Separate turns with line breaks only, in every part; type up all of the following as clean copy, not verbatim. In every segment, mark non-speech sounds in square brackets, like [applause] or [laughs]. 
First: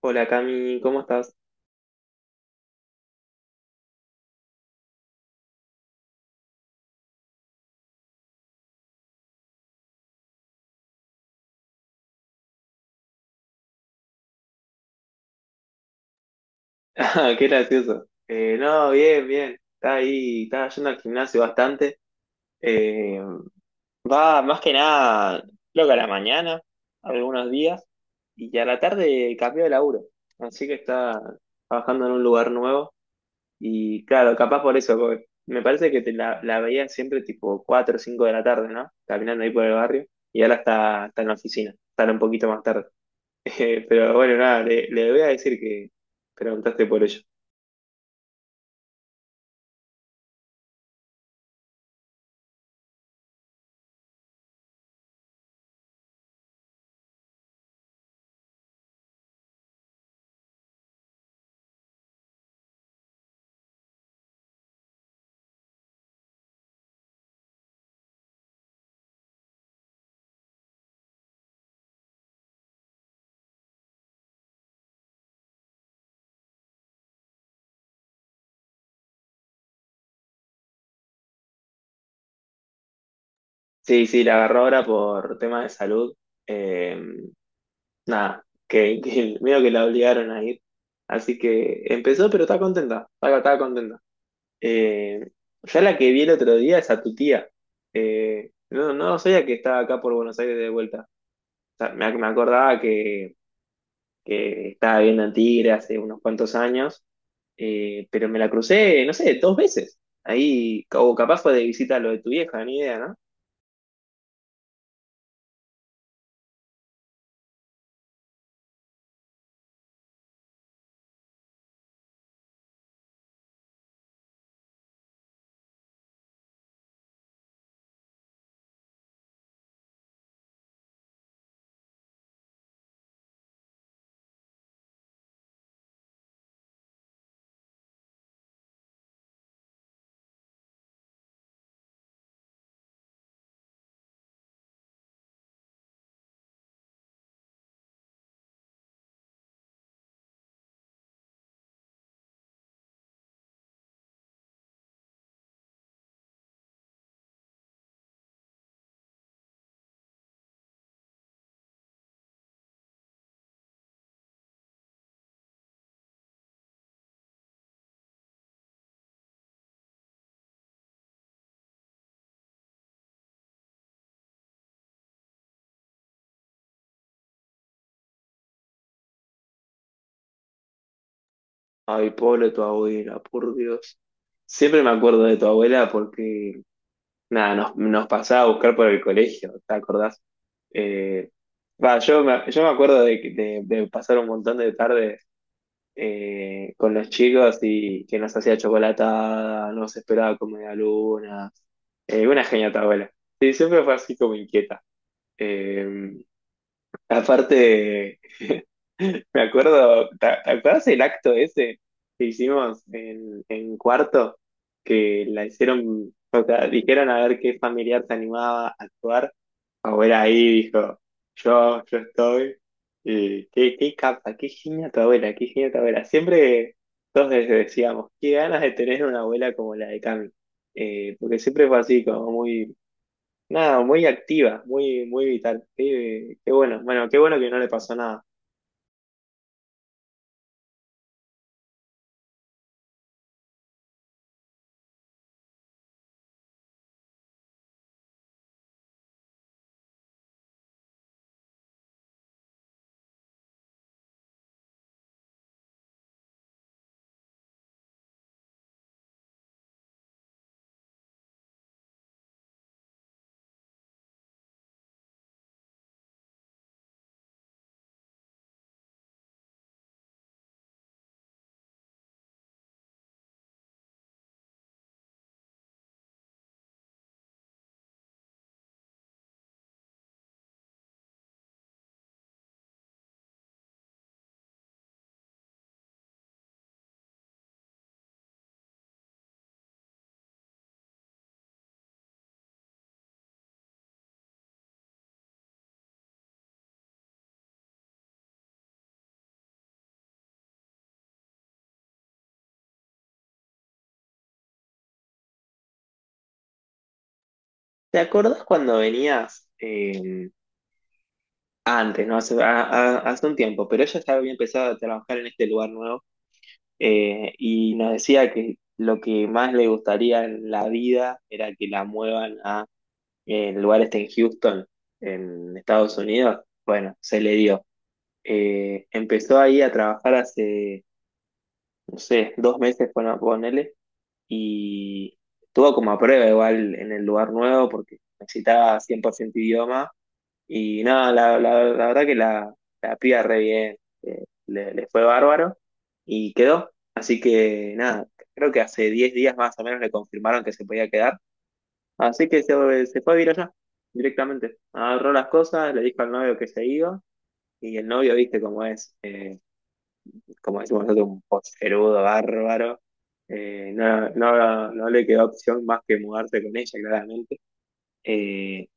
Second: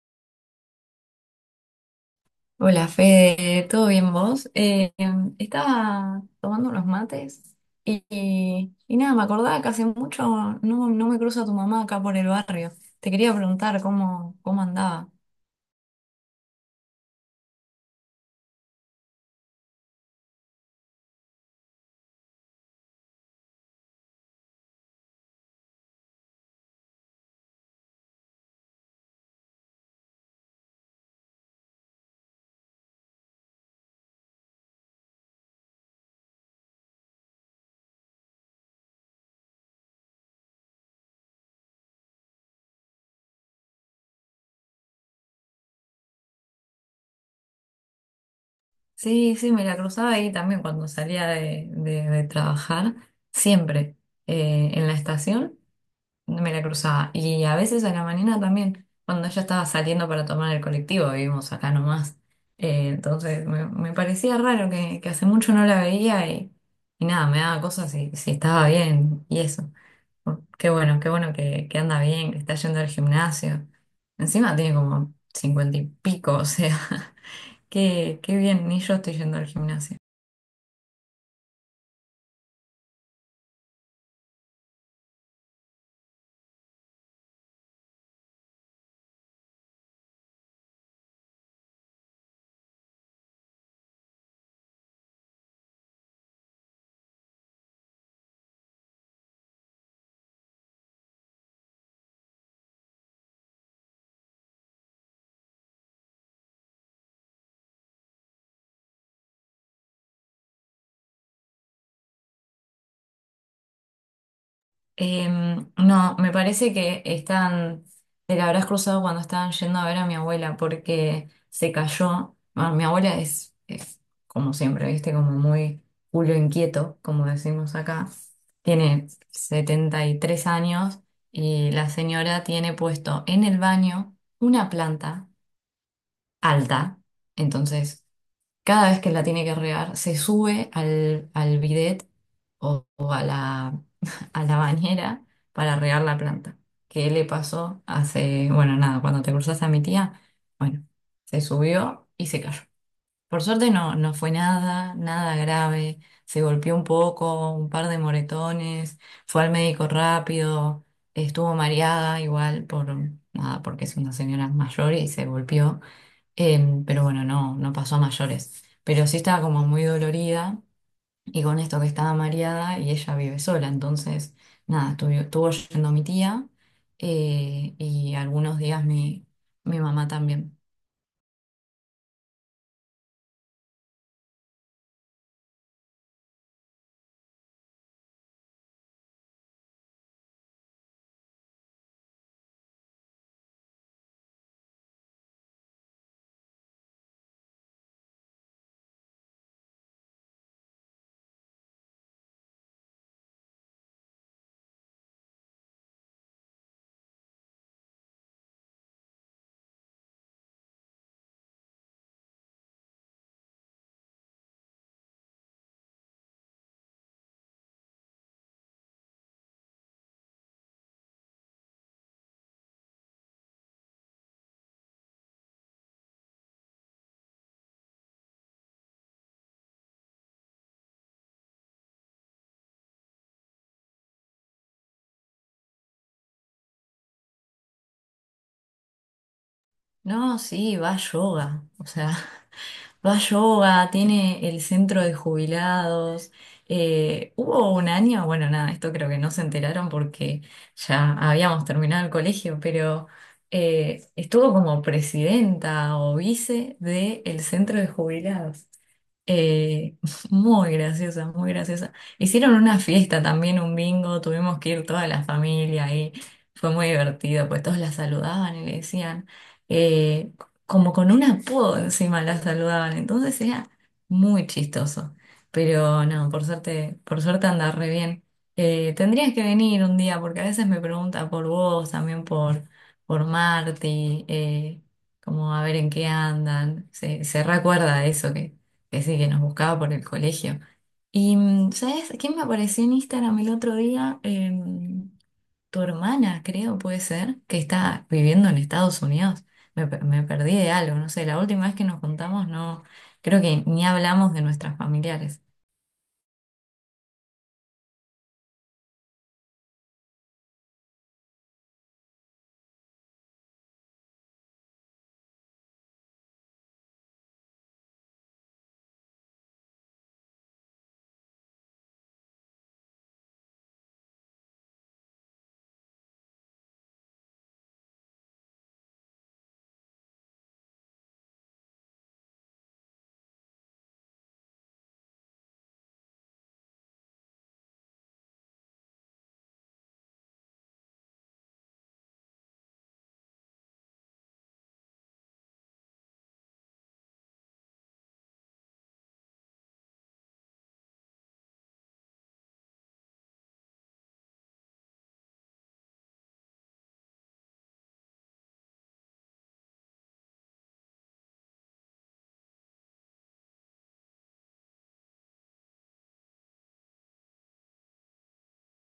Hola Cami, ¿cómo estás? [laughs]
Hola Fede, ¿todo bien vos? Estaba tomando unos mates y, y nada, me acordaba que hace mucho no me cruzo a tu mamá acá por el barrio. Te quería preguntar cómo andaba.
Ah, qué gracioso. No, bien. Está ahí, está yendo al gimnasio bastante. Eh, Va más que nada, creo que a la mañana, algunos días, y a la tarde cambió de laburo. Así que está trabajando en un lugar nuevo. Y claro, capaz por eso, porque me parece que la veía siempre tipo 4 o 5 de la tarde, ¿no? Caminando ahí por el barrio, y ahora está en la oficina, sale un poquito más tarde. [laughs] Pero bueno, nada, le voy a decir que preguntaste por ello.
Sí, sí, me la cruzaba ahí también cuando salía de, de trabajar, siempre en la estación. Me la cruzaba. Y a veces a la mañana también, cuando ella estaba saliendo para tomar el colectivo, vivimos acá nomás. Entonces me parecía raro que hace mucho no la veía y nada, me daba cosas si estaba bien y eso. Oh, qué bueno, qué bueno que anda bien, que está yendo al gimnasio. Encima tiene como cincuenta y pico, o sea, [laughs] qué, qué bien, ni yo estoy yendo al gimnasio.
Sí, sí, la agarró ahora por tema de salud. Eh, Nada, que, [laughs] que medio que la obligaron a ir. Así que empezó, pero está contenta, está contenta. Eh, ya la que vi el otro día es a tu tía. No, no sabía que estaba acá por Buenos Aires de vuelta. O sea, me acordaba que estaba viviendo en Tigre hace unos cuantos años, pero me la crucé, no sé, dos veces. Ahí, o capaz fue de visita a lo de tu vieja, ni idea, ¿no?
No, me parece que están, te la habrás cruzado cuando estaban yendo a ver a mi abuela porque se cayó. Bueno, mi abuela es, como siempre, viste, como muy culo inquieto, como decimos acá. Tiene 73 años y la señora tiene puesto en el baño una planta alta. Entonces, cada vez que la tiene que regar, se sube al bidet o a la, [laughs] a la bañera para regar la planta. ¿Qué le pasó hace, bueno, nada, cuando te cruzaste a mi tía? Bueno, se subió y se cayó. Por suerte no, no fue nada, nada grave. Se golpeó un poco, un par de moretones, fue al médico rápido, estuvo mareada igual por nada, porque es una señora mayor y se golpeó. Pero bueno, no, no pasó a mayores. Pero sí estaba como muy dolorida y con esto que estaba mareada y ella vive sola, entonces, nada, estuvo, estuvo yendo mi tía, y algunos días mi mamá también.
Ay, Polo, tu abuela, por Dios. Siempre me acuerdo de tu abuela porque, nada, nos pasaba a buscar por el colegio, ¿te acordás? Eh, Va, yo me acuerdo de pasar un montón de tardes con los chicos y que nos hacía chocolatada, nos esperaba como media luna. Una genia tu abuela. Sí, siempre fue así como inquieta. Eh, Aparte, me acuerdo, te acuerdas el acto ese que hicimos en cuarto? Que la hicieron, o sea, dijeron a ver qué familiar se animaba a actuar. Abuela ahí dijo, yo estoy. Y qué, qué capa, qué genia tu abuela, qué genia tu abuela. Siempre todos les decíamos, qué ganas de tener una abuela como la de Cami. Porque siempre fue así, como muy... Nada, muy activa, muy vital. Qué, qué bueno, bueno, qué bueno que no le pasó nada.
No, sí, va a yoga, o sea, [laughs] va a yoga, tiene el centro de jubilados. Hubo un año, bueno, nada, esto creo que no se enteraron porque ya habíamos terminado el colegio, pero estuvo como presidenta o vice del centro de jubilados. Eh, [laughs] muy graciosa, muy graciosa. Hicieron una fiesta también, un bingo, tuvimos que ir toda la familia ahí. Fue muy divertido, pues todos la saludaban y le decían, eh, como con un apodo encima la saludaban, entonces era muy chistoso. Pero no, por suerte anda re bien. Tendrías que venir un día, porque a veces me pregunta por vos, también por Marti, como a ver en qué andan. Se recuerda de eso que ese que nos buscaba por el colegio. Y, mm, ¿sabes quién me apareció en Instagram el otro día? Tu hermana, creo, puede ser, que está viviendo en Estados Unidos. Me perdí de algo, no sé, la última vez que nos juntamos no, creo que ni hablamos de nuestras familiares.
¿Te acordás cuando venías antes, no? Hace, hace un tiempo, pero ella ya había empezado a trabajar en este lugar nuevo, y nos decía que lo que más le gustaría en la vida era que la muevan a, el lugar este en Houston, en Estados Unidos. Bueno, se le dio. Empezó ahí a trabajar hace, no sé, 2 meses, bueno, ponele, y estuvo como a prueba igual en el lugar nuevo porque necesitaba 100% idioma y nada, la verdad que la piba re bien, le fue bárbaro y quedó. Así que nada, creo que hace 10 días más o menos le confirmaron que se podía quedar. Así que se fue a vivir allá directamente. Agarró las cosas, le dijo al novio que se iba y el novio, viste cómo es. Como decimos nosotros, un poserudo bárbaro. No, no le quedó opción más que mudarse con ella, claramente. Eh,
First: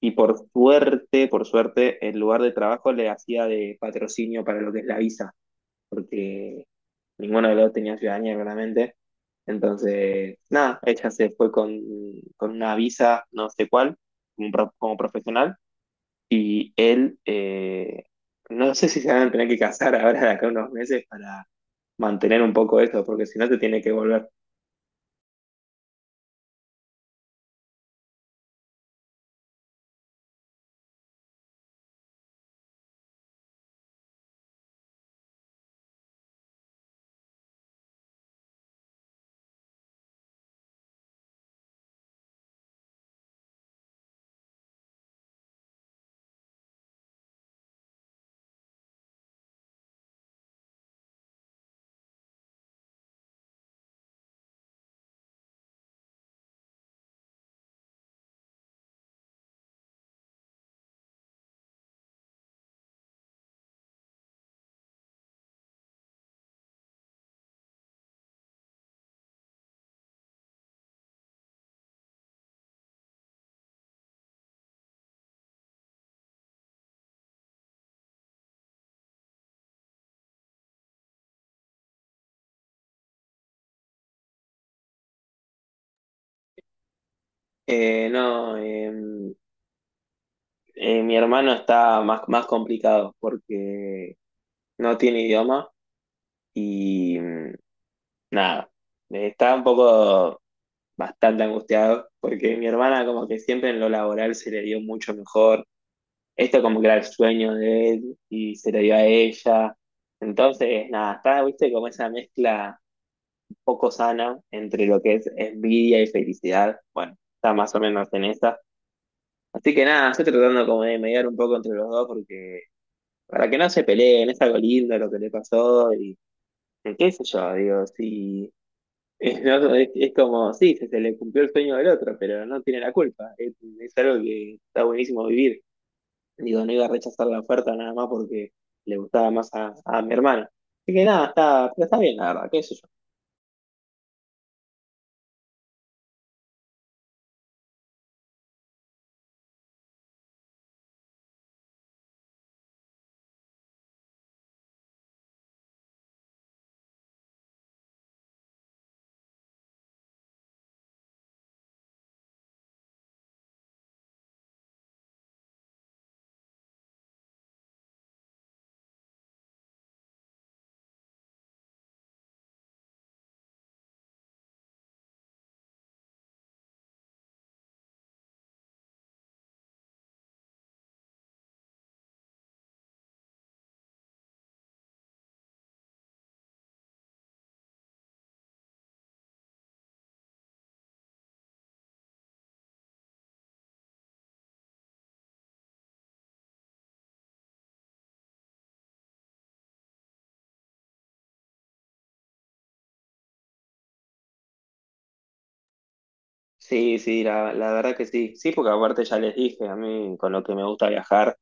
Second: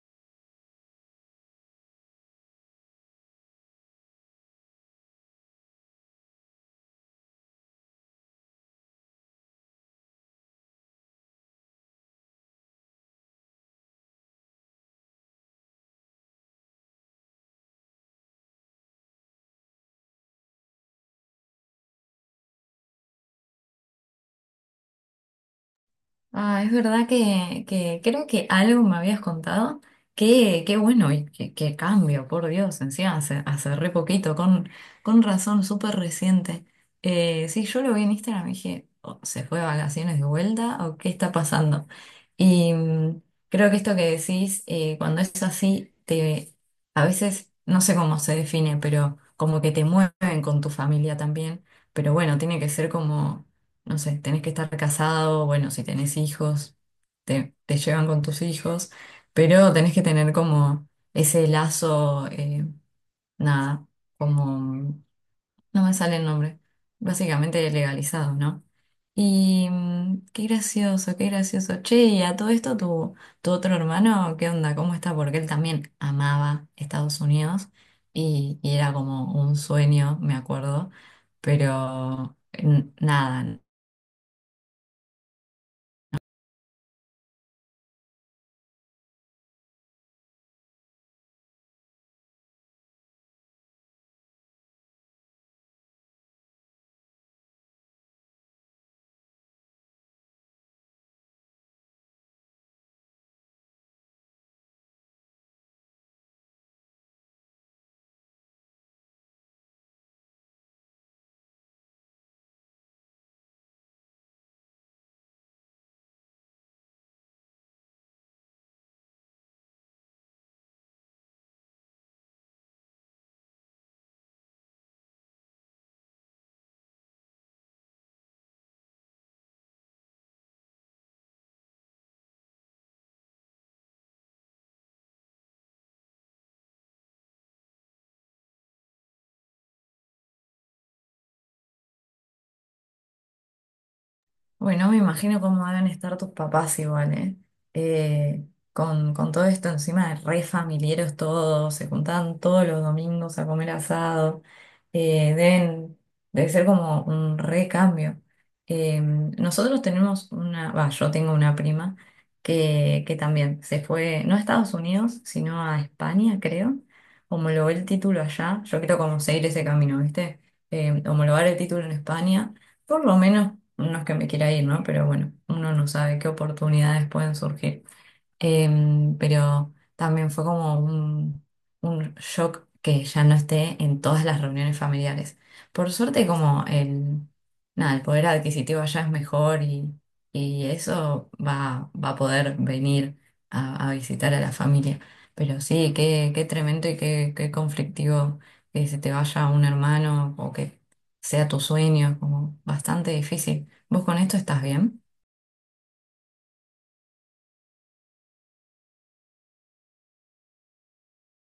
y por suerte, el lugar de trabajo le hacía de patrocinio para lo que es la visa, porque ninguno de los dos tenía ciudadanía, claramente. Entonces, nada, ella se fue con una visa, no sé cuál, como, como profesional, y él, no sé si se van a tener que casar ahora de acá a unos meses para mantener un poco eso, porque si no te tiene que volver.
Ah, es verdad que creo que algo me habías contado. Qué, qué bueno y qué, qué cambio, por Dios, encima hace, hace re poquito, con razón, súper reciente. Sí, yo lo vi en Instagram y dije, "Oh, ¿se fue de vacaciones de vuelta o qué está pasando? Y mm, creo que esto que decís, cuando es así, te, a veces, no sé cómo se define, pero como que te mueven con tu familia también. Pero bueno, tiene que ser como no sé, tenés que estar casado, bueno, si tenés hijos, te llevan con tus hijos, pero tenés que tener como ese lazo, nada, como, no me sale el nombre, básicamente legalizado, ¿no? Y mm, qué gracioso, qué gracioso. Che, y a todo esto, tu otro hermano, ¿qué onda? ¿Cómo está? Porque él también amaba Estados Unidos y era como un sueño, me acuerdo, pero nada.
No, mi hermano está más, más complicado porque no tiene idioma y nada, está un poco bastante angustiado porque mi hermana como que siempre en lo laboral se le dio mucho mejor. Esto como que era el sueño de él y se le dio a ella. Entonces, nada, está, viste, como esa mezcla un poco sana entre lo que es envidia y felicidad. Bueno, está más o menos en esa. Así que nada, estoy tratando como de mediar un poco entre los dos porque para que no se peleen, es algo lindo lo que le pasó y qué sé yo, digo, sí, es, no, es como, sí, se le cumplió el sueño del otro, pero no tiene la culpa, es algo que está buenísimo vivir. Digo, no iba a rechazar la oferta nada más porque le gustaba más a mi hermana. Así que nada, está, pero está bien, la verdad, qué sé yo.
Bueno, me imagino cómo deben estar tus papás igual, ¿eh? Eh, con todo esto encima de re familiares todos, se juntaban todos los domingos a comer asado, eh, debe ser como un re cambio. Nosotros tenemos una, va, yo tengo una prima que también se fue, no a Estados Unidos, sino a España, creo, homologó el título allá, yo quiero como seguir ese camino, ¿viste? Homologar el título en España por lo menos, no es que me quiera ir, ¿no? Pero bueno, uno no sabe qué oportunidades pueden surgir. Pero también fue como un shock que ya no esté en todas las reuniones familiares. Por suerte, como nada, el poder adquisitivo allá es mejor y eso va a poder venir a visitar a la familia. Pero sí, qué, qué tremendo y qué, qué conflictivo que se te vaya un hermano o que sea tu sueño, como bastante difícil. ¿Vos con esto estás bien?
Sí, sí, la verdad que sí. Sí, porque aparte ya les dije, a mí con lo que me gusta viajar.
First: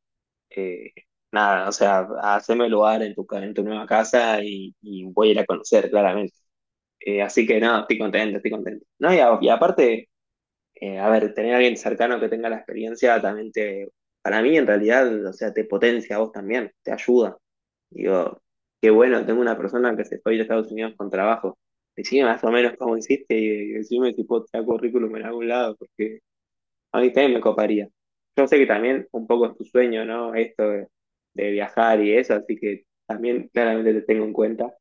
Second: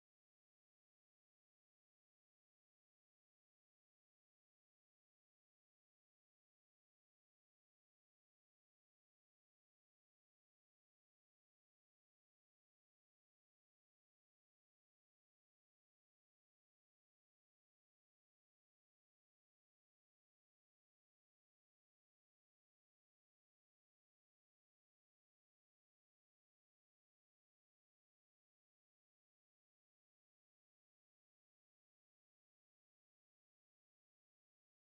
eh, Nada, o sea, haceme lugar en tu, en tu nueva casa y voy a ir a conocer, claramente. Así que no, estoy contento, estoy contento. No, y aparte, a ver, tener a alguien cercano que tenga la experiencia también te... Para mí en realidad, o sea, te potencia a vos también, te ayuda. Digo, qué bueno, tengo una persona que se fue a ir a Estados Unidos con trabajo. Decime más o menos cómo hiciste y decime si puedo traer currículum en algún lado, a mí también me coparía. Yo sé que también un poco es tu sueño, ¿no? Esto de viajar y eso, así que también claramente te tengo en cuenta,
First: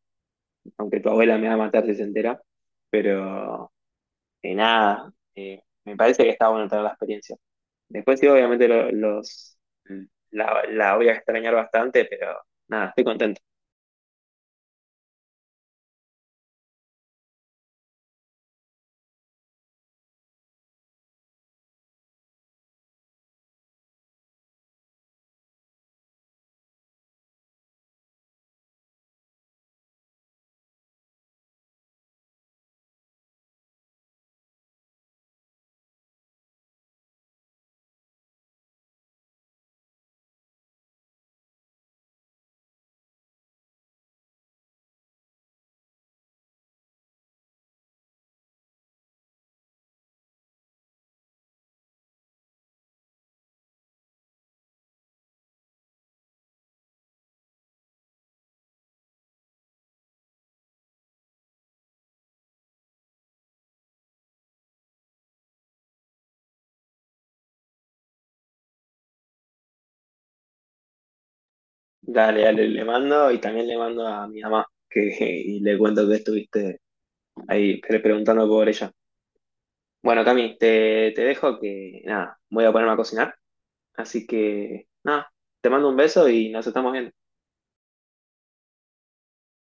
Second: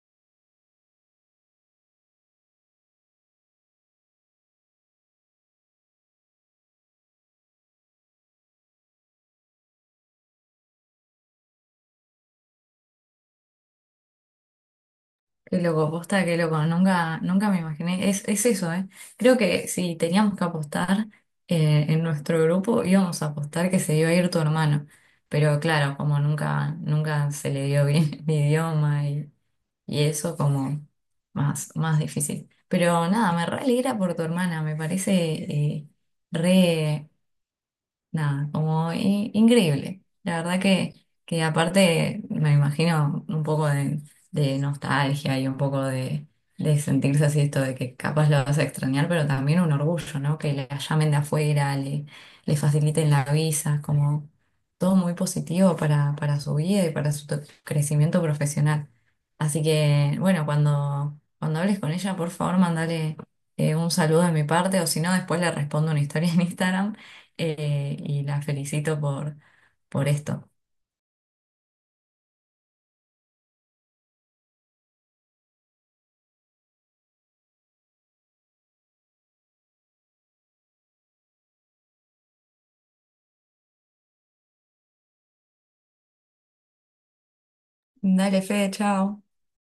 aunque tu abuela me va a matar si se entera, pero nada, me parece que está bueno tener la experiencia. Después sí, obviamente la voy a extrañar bastante, pero nada, estoy contento.
Qué loco, posta, qué loco. Nunca, nunca me imaginé. Es eso, ¿eh? Creo que si teníamos que apostar en nuestro grupo, íbamos a apostar que se iba a ir tu hermano. Pero claro, como nunca, nunca se le dio bien [laughs] el idioma y eso, como más, más difícil. Pero nada, me re alegra por tu hermana. Me parece re nada, como increíble. La verdad que aparte me imagino un poco de nostalgia y un poco de sentirse así esto de que capaz lo vas a extrañar, pero también un orgullo, ¿no? Que la llamen de afuera, le faciliten la visa, como todo muy positivo para su vida y para su crecimiento profesional. Así que, bueno, cuando hables con ella, por favor, mandale un saludo de mi parte, o si no, después le respondo una historia en Instagram y la felicito por esto.
Dale, dale, le mando y también le mando a mi mamá que, [laughs] y le cuento que estuviste ahí preguntando por ella. Bueno, Cami, te dejo que nada, voy a ponerme a cocinar. Así que nada, te mando un beso y nos estamos viendo.
Dale, Fede, chao.